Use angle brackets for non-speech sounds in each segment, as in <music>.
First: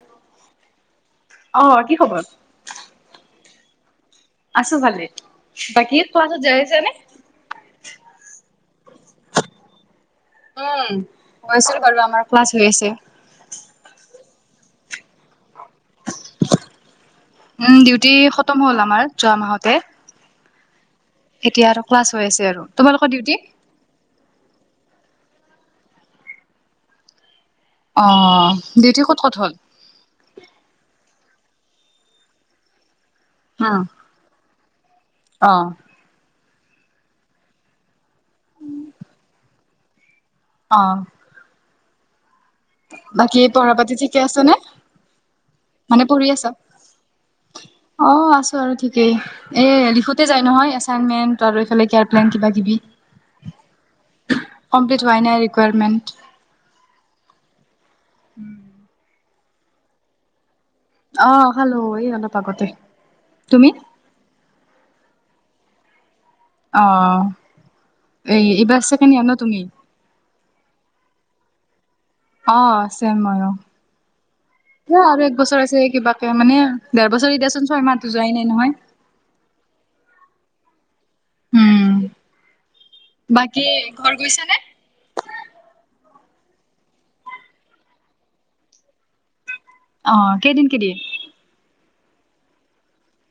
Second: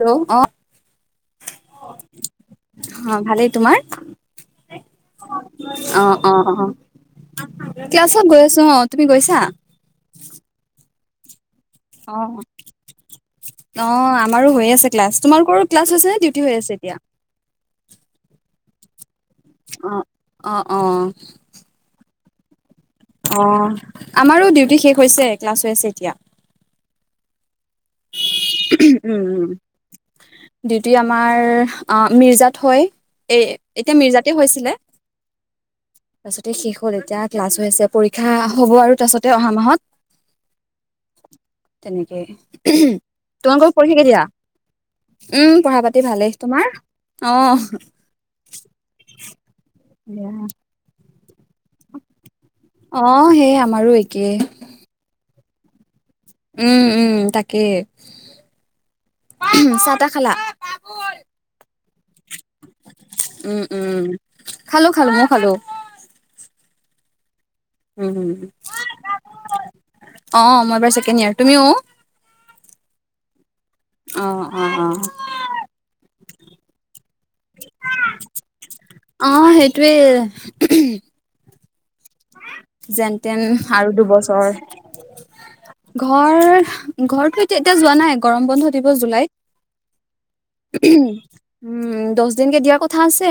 Hello অ', অ কি খবৰ অ', ভালেই, তোমাৰ? আছো ভালে, বাকী অ অ অ কোৱাচোন <unintelligible> ক্লাছত গৈ আছো অ', তুমি গৈছা? উম, হৈছিল বাৰু অ আমাৰ ক্লাছ হৈ আছে। অ', আমাৰো হৈ আছে ক্লাছ, তোমালোকৰো ক্লাছ হৈছে নে ডিউটি হৈ আছে এতিয়া? উম ডিউটি খতম হ'ল আমাৰ যোৱা মাহতে অ'। অ', অ'। এতিয়া আৰু ক্লাছ হৈ আছে আৰু। তোমালোকৰ ডিউটি অ', আমাৰো ডিউটি শেষ হৈছে ক্লাছ হৈ আছে এতিয়া। অ', ডিউটি ক'ত ক'ত হ'ল? ডিউতি আমাৰ অ' মিৰ্জাত হয়, এই উম এতিয়া আমাৰ মিজাত হৈছিলে। অ'। ভাৰ্চিটি শেষ হ'ল এতিয়া ক্লাছ হৈ আছে, পৰীক্ষা হ'ব আৰু তাছতে অহা মাহত। অ'। তেনেকেই, বাকী তোমালোকৰ পঢ়া পাতি পৰীক্ষা ঠিকে কেতিয়া? আছে নে উম, পঢ়া পাতি মানে পঢ়ি ভালেই, আছা তোমাৰ? অ অ', আছো আৰু ঠিকেই এ লিখোতে যাই নহয় এচাইনমেন্ট আৰু এইফালে কেয়ালাইন কিবা কিবি অ', সেই আমাৰো একেই। কমপ্লিট হোৱাই নাই ৰিকুৱাৰমেণ্ট। উম-উম তাকেই। চাহ-তাহ খালা? অ', খালো এই অলপ আগতে। উম, তুমি উম, খালোঁ‌ খালোঁ‌ মইও খালোঁ‌। অ'। উম, এই এইবাৰ ছেকেণ্ড ইয়াৰ ন তুমি অ', মই এবাৰ ছেকেণ্ড ইয়াৰ, তুমিও? অ', চেম হয় অ'। অ'-অ'-অ' এবছৰ আছে কিবাকে মানে দেৰবছৰৰ এতিয়াচোন ছয় মাহতো যোৱাই নাই নহয়। অ', সেইটোৱে। উম। যেন তেন বাকী আৰু ঘৰ গৈছা দুবছৰ। নে? ঘৰ, ঘৰতটো এতিয়া যোৱা নাই, গৰম বন্ধ দিব জুলাইত। অ', কেইদিনকে দিয়ে? উম, দহ দিনকে দিয়াৰ কথা আছে।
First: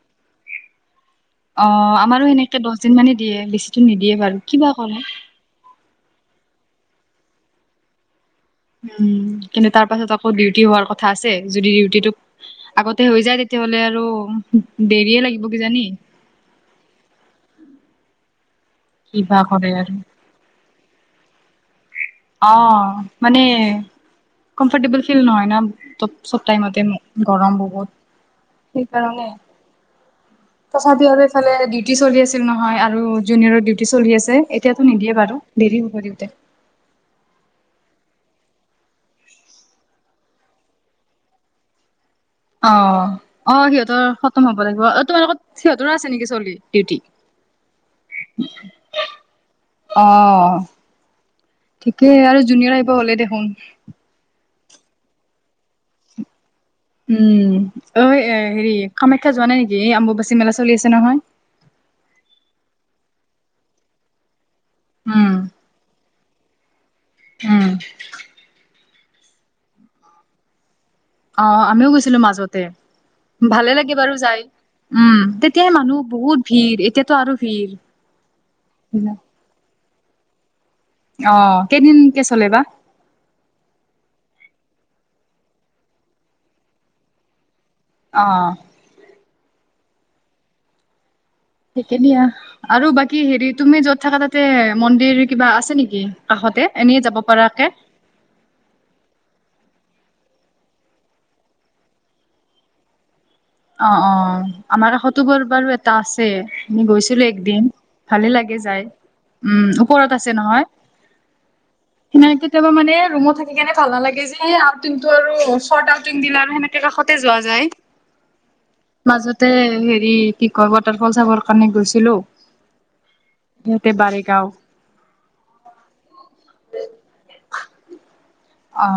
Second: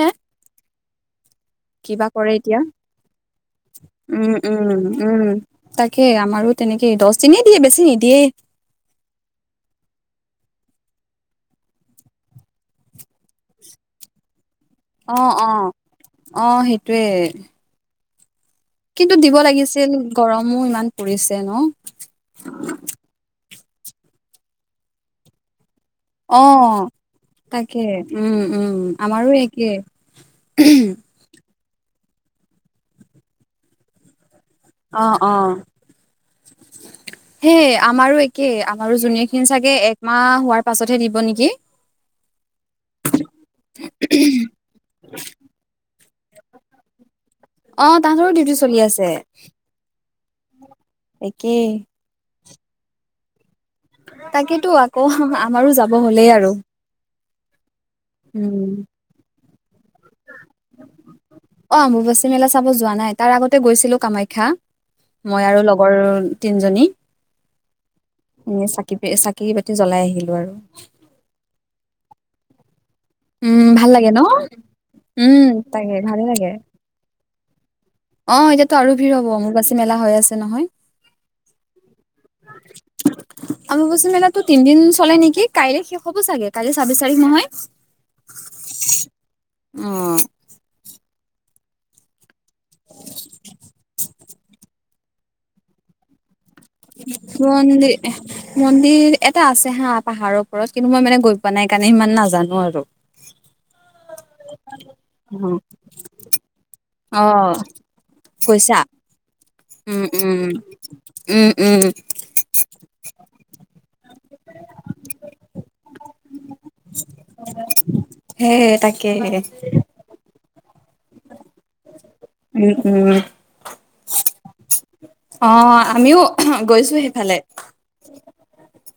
অ', কিবা আমাৰো কৰে এতিয়া সেনেকে দহ দিন মানে দিয়ে, বেছিকে নিদিয়ে উম, বাৰু কি বা উম, কৰে। উম, তাকে আমাৰো তেনেকেই দহ দিনেই দিয়ে বেছি নিদিয়েই। উম কিন্তু তাৰ পাছত আকৌ ডিউটি হোৱাৰ কথা আছে যদি ডিউটিটোক আগতে হৈ যায় তেতিয়াহলে আৰু দেৰিয়ে অঁ লাগিব অঁ, কিজানি। অঁ সেইটোৱে। কিন্তু দিব কিবা কৰে লাগিছিল আৰু গৰমো ইমান পৰিছে ন। অঁ মানে কম্ফৰ্টেবল ফিল নহয় ন। তব চব অ'। টাইমতে গৰম তাকে বহুত উম উম আমাৰো সেইকাৰণে। একে তথাপিও আৰু এইফালে ডিউতি চলি আছিল নহয়, আৰু জুনিয়ৰৰ ডিউটি চলি আছে। এতিয়াতো নিদিয়ে বাৰু, দেৰি হব দিওঁতে। <inaudible> হে আমাৰো একে, আমাৰো জুনিয়ৰ খিনি চাগে একমাহ হোৱাৰ পাছতহে দিব নেকি। অঁ। অঁ সিহঁতৰ খতম হ'ব লাগিব, অ তোমাৰ লগত সিহঁতৰো আছে নেকি চলি ডিউটি? অঁ তাহতৰো ডিউটি চলি আছে, একেই। তাকে আৰু জুনিয়ৰ আহিব হ'লে দেখোন। তাকেতো আকৌ আমাৰো যাব হ'লেই আৰু। উম অ উম হেৰি কামাখ্যাত যোৱা নাই নেকি? এই আম্বুবাচী মেলা চলি আছে নহয়। অঁ অম্বুবাচী মেলা চাব যোৱা নাই, তাৰ আগতে গৈছিলো কামাখ্যা উম মই আৰু লগ গৰ তিনজনী। উম। এনে চাকিপে চাকি বাতি জ্বলাই আহিলো আৰু। অঁ আমিও গৈছিলো মাজতে। উম ভালে ভাল লাগে বাৰু ন যায়, উম তেতিয়াই তাকে মানুহ ভালে বহুত ভিৰ এতিয়াতো আৰু ভিৰ। অঁ এতিয়াতো আৰু ভিৰ হব, অম্বুবাচী মেলা হৈ আছে নহয়। অঁ কেইদিনকে চলে বা? <unintelligible> অম্বুবাচী মেলাতো তিদিন চলে নেকি, কাইলৈ শেষ হ'ব চাগে কাইলৈ ছাব্বিশ তাৰিখ নহয়। অঁ। অঁ। ঠিকে দিয়া আৰু বাকী হেৰি তুমি য'ত থাকা তাত তে মন্দিৰ কিবা আছে নেকি কাষতে? এনেই যাব পৰাকে মন্দি এ মন্দিৰ এটা আছে হা পাহাৰৰ ওপৰত, কিন্তু মই মানে গৈ পোৱা নাই কাৰণে ইমান নাজানো আৰু। <inaudible> অঁ অঁ আমাৰ কাষতো বাৰু এটা আছে, আমি গৈছিলো অ' একদিন। ভালে লাগে গৈছা? যায়, উম ওপৰত আছে নহয়। উম উম। সেনে কেতিয়াবা মানে ৰুমত থাকি কেনে ভাল নালাগে যে সেই <unintelligible> আৰু <unintelligible> কাষতে যোৱা যায়। হে তাক মাজতে হেৰি কি কৰবাত <unintelligible> ফল চাবৰ কাৰণে গৈছিলো, উম, উম, সিহতে বাৰেগাও অঁ আমিও গৈছো সেইফালে। অঁ।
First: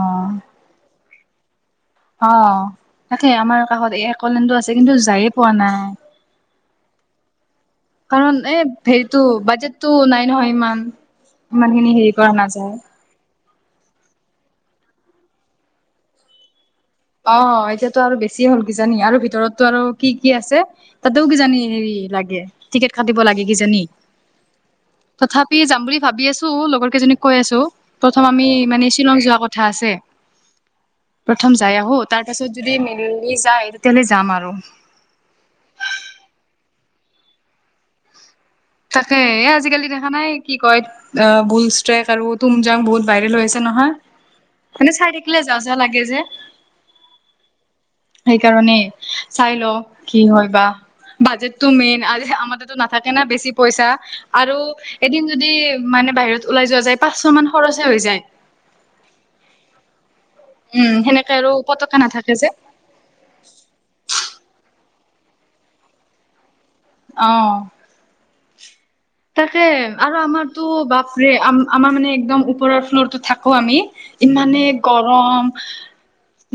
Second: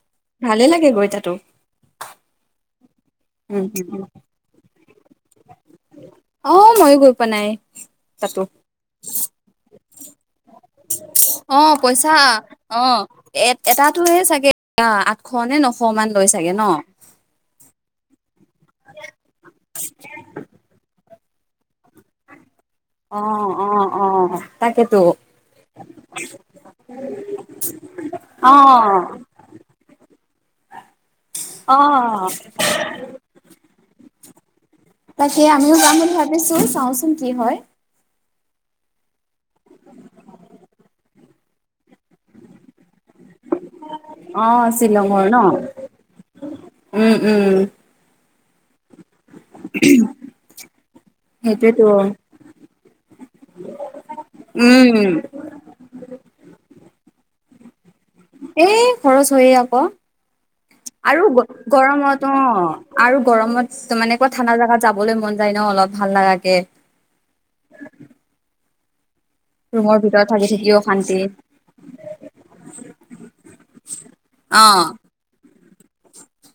ভালে লাগে গৈ তাতো। অঁ তাকে উম, আমাৰ কাষত উম, একলেণ্ডও আছে কিন্তু যায়ে পোৱা নাই। অ মইও গৈ পোৱা নাই। কাৰণ তাতো এ হেৰিতো বাজেটটো নাই নহয় ইমান অ' ইমানখিনি পইচা হেৰি কৰা নাযায় অ' এ এটাতোহে চাগে আঠশ নে নশ মান লয় চাগে ন? অ এতিয়াতো আৰু বেছি হল কিজানি আৰু ভিতৰতটো আৰু কি কি আছে। তাতেও কিজানি হেৰি লাগে টিকেট কাটিব লাগে অ', কিজানি। অ', অ', তাকেতো তথাপিও যাম বুলি ভাবি আছো লগৰ কেইজনীক কৈ আছো। প্ৰথম আমি অ', মানে শ্বিলং যোৱা কথা আছে। প্ৰথম যাই আহো, অ'। তাৰপাছত যদি মিলি যায় তেতিয়াহ'লে যাম আৰু। তাকে আমিও যাম বুলি ভাবিছো চাওঁচোন কি হয়। তাকে এ আজিকালি দেখা নাই, কি কয় বুল ষ্ট্ৰেক আৰু টুমজাং বহুত ভাইৰেল হৈ আ ছে নহয় অ', মানে চাই শ্বিলঙৰ ন থাকিলে যাওঁ যাওঁ লাগে যে। উম, উম সেইকাৰণে চাই লওঁ কি হয় বা, বাজেতটো সেইটোৱেতো। মেইন। আজি আমাৰ তা তেতো নাথাকে না বেছি পইচা, আৰু উম, এদিন যদি মানে বাহিৰত ওলাই যোৱা যায়, পাঁচশ মান খৰচে হৈ যায়। এই খৰচ হয়ে আক', উম আৰু সেনেকে গ পতকে গৰমত নাথাকে অ'। যে আৰু গৰমত মানে এনেকুৱা ঠাণ্ডা জোগাত যাবলৈ মন যায় ন অলপ ভাল লগে। অ'। তাকে ৰুমৰ আৰু ভিতৰত থাকি আমাৰতো থাকিও শান্তি বাপৰে, আমাৰ মানে একদম ওপৰৰ ফ্লৰটোত থাকো আমি। ইমানে অ'। গৰম,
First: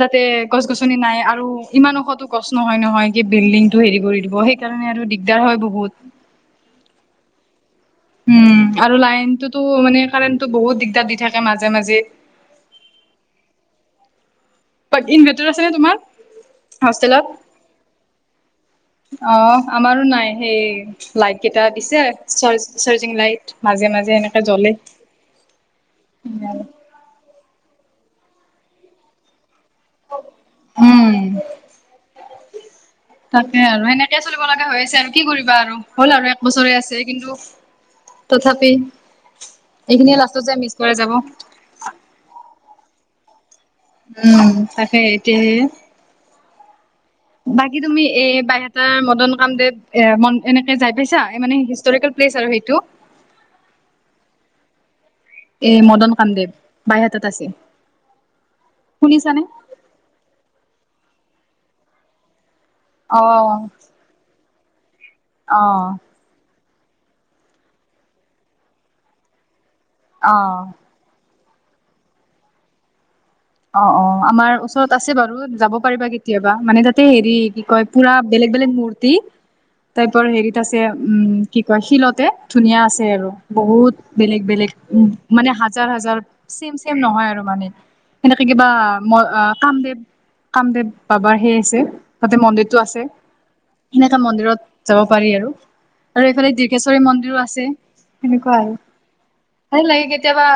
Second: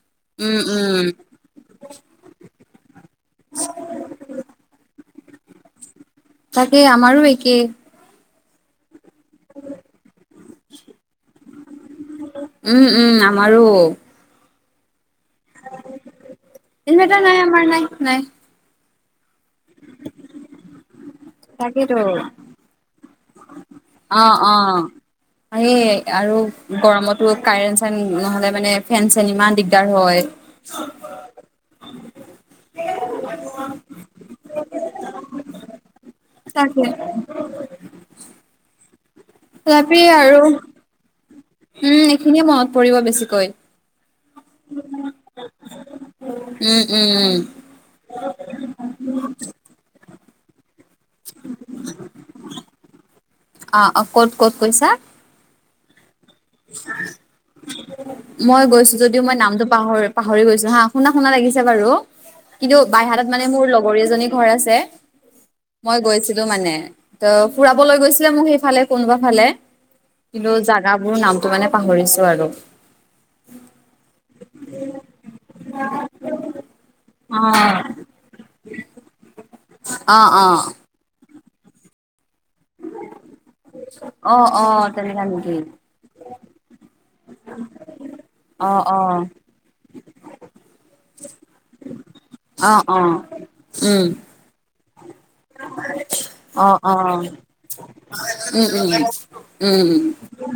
তাতে উম, গছ গছ নি উম নাই আৰু, ইমান ওখটো গছ নহয় নহয় কি বিল্ডিংটো হেৰি কৰি দিব, সেইকাৰণে আৰু দিগদাৰ হয় বহুত। তাকে আমাৰো একেই। উম, আৰু লাইনতোতো মানে কাৰেণ্টো বহুত দিগদাৰ দি থাকে মাজে মাজে। উম উম আমাৰো। ইনৰ্ভাটাৰ আছে নে তোমাৰ ইনভাৰ্টাৰ হোষ্টেলত? নাই আমাৰ নাই নাই অ' আমাৰো নাই, সেই লাইট কেইটা তাকেইতো দিছে চাৰ্জ চাৰ্জিং লাইট। মাজে মাজে অ এনেকে অ জ্বলে। হে আৰু গৰমত টো কাৰেণ্ট চাৰণ্ট নহলে মানে ফেন চেন মানে ইমান দিগ দাৰ হয়। উম, তাকে আৰু, সেনেকে চলিব লগা হৈ আছে আৰু, কি কৰিবা আৰু হ'ল আৰু এক বছৰে তাকে আছে। কিন্তু <unintelligible> তথাপিও তথাপি এইখিনিয়ে আৰু লাষ্টত যে মিচ কৰা যাব। উম, এইখিনিয়ে মনত পৰিব বেছিকৈ। উম, তাকে এতিয়াহে উম উম বাকী তুমি এ বাইহটা মদন কামদেৱ এ মন এনেকে যাই পাইছা, মানে হিষ্টৰিকেল প্লেচ আৰু সেইটো? অ ক'ত ক'ত কৈছা? এই মদন কামদেৱ? বাইহাতত আছে মই গৈছো যদিও মই শুনিছানে নামটো পাহৰি পাহৰি গৈছো হা', শুনা শুনা লাগিছে বাৰু। কিন্তু অ বাইহাতত মানে মোৰ লগৰ এজনী ঘৰ আছে, অ মই গৈছিলো মানে। ত' ফুৰাব লৈ গৈছিলে মোক সেইফালে কোনোবা ফালে, অ কিন্তু অ জাগাবোৰ নাম টো মানে পাহৰিছো আৰু। অ অ, আমাৰ ওচৰত আছে বাৰু, যাব পাৰিবা কেতিয়াবা, মানে তাতে হেৰি কি কয় পুৰা বেলেগ বেলেগ মূ ৰ্তি অ তাৰপৰা অ হেৰিত আছে উম কি কয় শিলতে। ধুনীয়া আছে আৰু, বহুত অ বেলেগ অ বেলেগ উম তেনেকা মানে নেকি? হাজাৰ হাজাৰ ছেম ছেম নহয় আৰু মানে, সেনেকে অ', কিবা মই অ', কামদেৱ কামদেৱ বাবাৰ সেই আছে, তাতে মন্দিৰটো অ', অ', আছে, উম, সেনেকা মন্দিৰত যাব পাৰি আৰু। আৰু এইফালে অ', ডিৰ্গেশ্বৰী অ', মন্দিৰো আছে, সেনেকুৱা উম, আৰু। উম, ভাল উম, লাগে, কেতিয়াবা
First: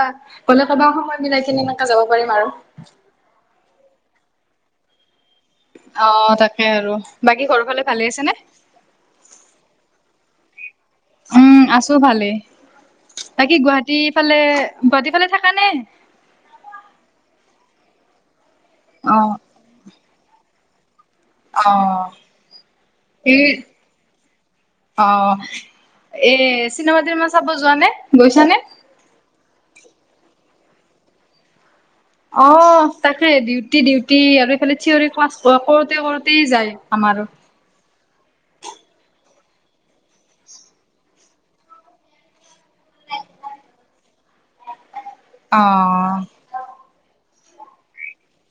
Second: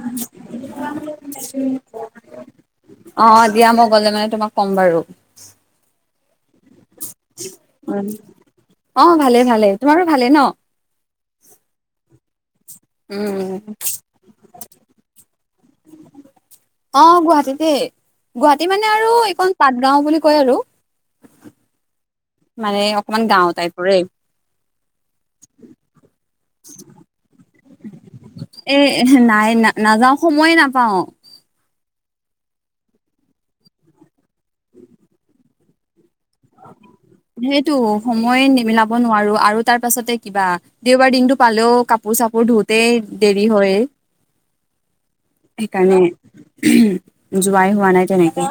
গ'লে ক'বা সময় মিলাই কিনি এনেকে যাব পাৰিম আৰু। অ অ দিয়া মই গ'লে মানে তোমাক ক'ম বাৰু। অ তাকে আৰু বাকী ঘৰ অ ভালে ভালে, তোমাৰো ভালে ন? উম আছো ভালেই, উম, বাকী গুৱাহাটী ফালে গুৱাহাটী ফালে থাকা নে? অ গুৱাহাটীতে, গুৱাহাটী মানে অ'। পাত গাঁও বুলি কয় আৰু, অ মানে অকমান এই গাওঁ টাইপৰে। অ এ চিনেমা-তিনেমা চাব যোৱা নে গৈছা নে? এ নাই না নাযাওঁ সময়ে নাপাওঁ। অ তাকে ডিউটি ডিউটি আৰু এইফালে চিঞৰি ক্লাছ কৰোঁতে কৰোঁতে তে যায় আমাৰো। টো সময় নি মিলাব নোৱাৰো আৰু তাৰ পাছতে কিবা দেওবাৰ দিনটো পালেও কাপোৰ-চাপোৰ ধুওতেই দেৰি হয়। সেইকাৰণে অ যোৱাই হোৱা নাই তেনেকে।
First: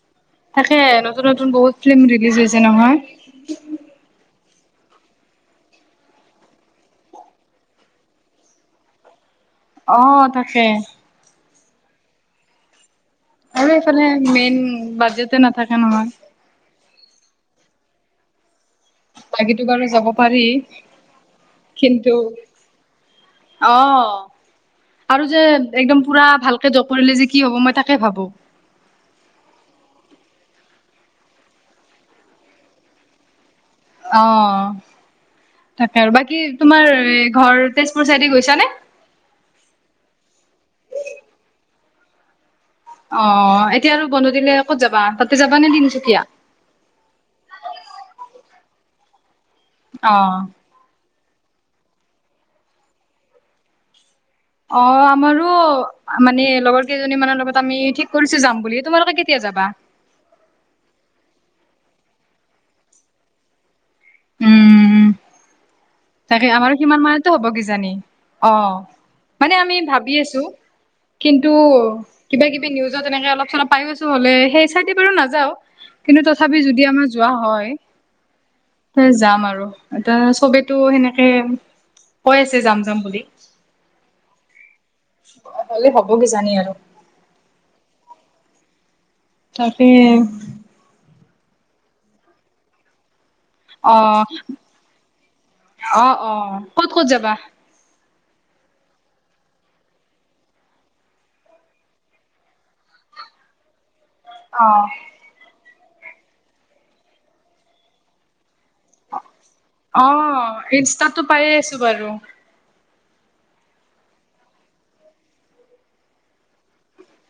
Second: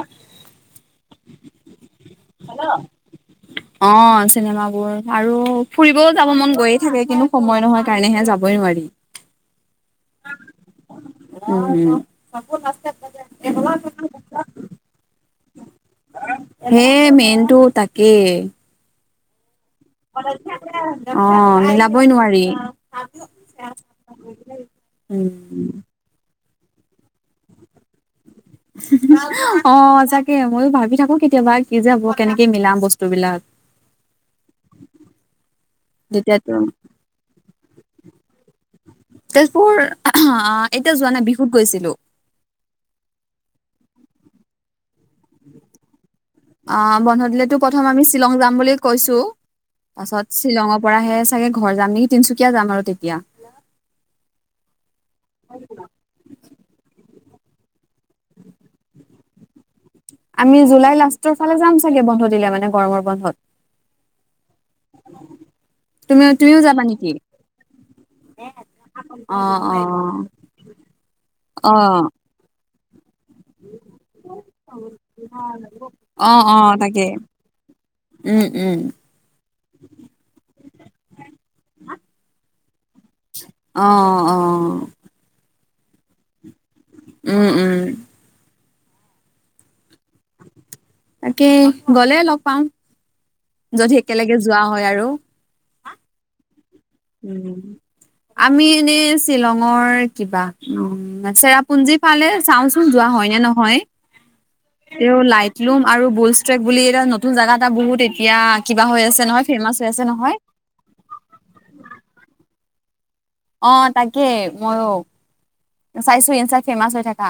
তাকে নতুন নতুন বহুত ফিল্ম ৰিলিজ হৈছে নহয়। <inaudible> অ চিনেমাবোৰ আৰু ফুৰিবও যাব মন গৈয়ে থাকে কিন্তু সময় নহয় কাৰণেহে যাবই নোৱাৰি। <inaudible> অ তাকে। <unintelligible> আৰু এইফালে মেইন বাজেটে নাথাকে নহয়। হে মেইনটো তাকেই। <unintelligible> অ মিলাবই কিন্তু নোৱাৰি। অ আৰু যে উম একদম পুৰা ভাল <unintelligible> কৰিলে যে কি হ'ব মই তাকে ভাবো। অ সঁচাকে ময়ো ভাবি থাকো কেতিয়াবা কি যে হ'ব কেনেকে মিলাম বস্তু বিলাক। অ তাকে আৰু বাকী তেতিয়াতো তোমাৰ ঘৰ তেজপুৰ চাইডে গৈছা নে? তেজপুৰ এতিয়া যোৱা নাই বিহুত গৈছিলো। অ এতিয়া আৰু বন্ধ দিলে ক'ত যাবা, তাতে যাবা নে তিনচুকীয়া? অ বন্ধ দিলেতো প্ৰথম আমি শ্বিলং যাম বুলি কৈছো অ তাৰপাছত শ্বিলঙৰ পৰাহে চাগে ঘৰ যাম নেকি, তিনিচুকীয়া যাম আৰু তেতিয়া। অ আমাৰো মানে লগৰ কেইজনী মানৰ লগত আমি ঠিক কৰিছো যাম বুলি, তোমালোকে কেতিয়া যাবা? আমি জুলাই লাষ্টৰ ফালে যাম চাগে বন্ধ দিলে মানে গৰমৰ বন্ধত। উম <inaudible> তুমি তাকে তুমিও আমাৰো যাবা সিমান নেকি? মানতে হ'ব কিজানি অ। অ', মানে আমি ভাবি অ', আছো কিন্তু অ', কিবা-কিবি নিউজত তেনেকে অলপ চলপ পাই আছো হ'লে, সেই চাইডে বাৰু নাযাওঁ কিন্তু অ', তথাপি অ', যদি তাকে আমাৰ যোৱা হয় উম উম। এ যাম আৰু এতা চবেতো সেনেকে কৈ আছে যাম যাম বুলি। অ অ। হ'লে হ'ব কিজানি আৰু। উম উম। তাকেই। তাকে গ'লে লগ পাম। অ যদি একেলগে যোৱা হয় আৰু অ অ। ক'ত ক'ত যাবা উম, আমি এনে শ্বিলঙৰ কিবা <unintelligible> চেৰাপুঞ্জী ফালে চাওঁচোন যোৱা হয় নে নহয়। অ তেও লাইটলুম আৰু বুলষ্ট্ৰেক্ বুলি এটা নতুন জেগা এটা বহুত এতিয়া কিবা হৈ আছে নহয়। ফেমাচ হৈ আছে অ নহয়। ইনষ্টাতো পায়েই আছো বাৰু। অ তাকে ময়ো চাইছো ইনষ্টাত ফেমাচ হৈ থাকা।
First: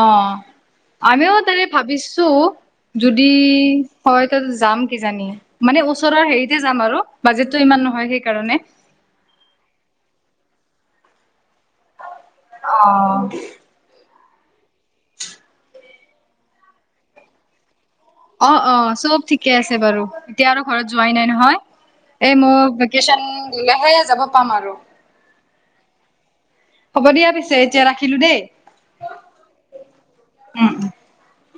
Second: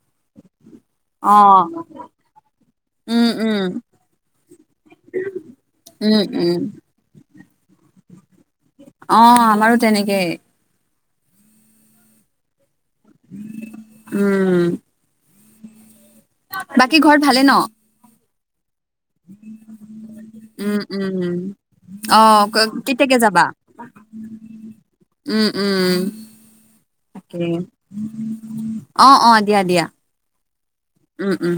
অ অ আমিও তাকে ভাবিছো। উম যদি উম হয় ত যাম কিজানি মানে উম ওচৰৰ উম হেৰিতে যাম আৰু। বাজেটটো ইমান নহয় সেইকাৰণে। অ আমাৰো তেনেকেই। অ। উম। বাকী ঘৰত ভালে ন? অ অ চব ঠিকে আছে বাৰু এতিয়া আৰু উম ঘৰত যোৱাই উম নাই নহয়। অ এই মোক ক- কেতিয়াকে ভেকেশচন যাবা দিলেহে যাব পাম আৰু। উম উম উম। হ'ব দিয়া তাকে পিছে এতিয়া ৰাখিলো দেই অ অ দিয়া দিয়া উম উম।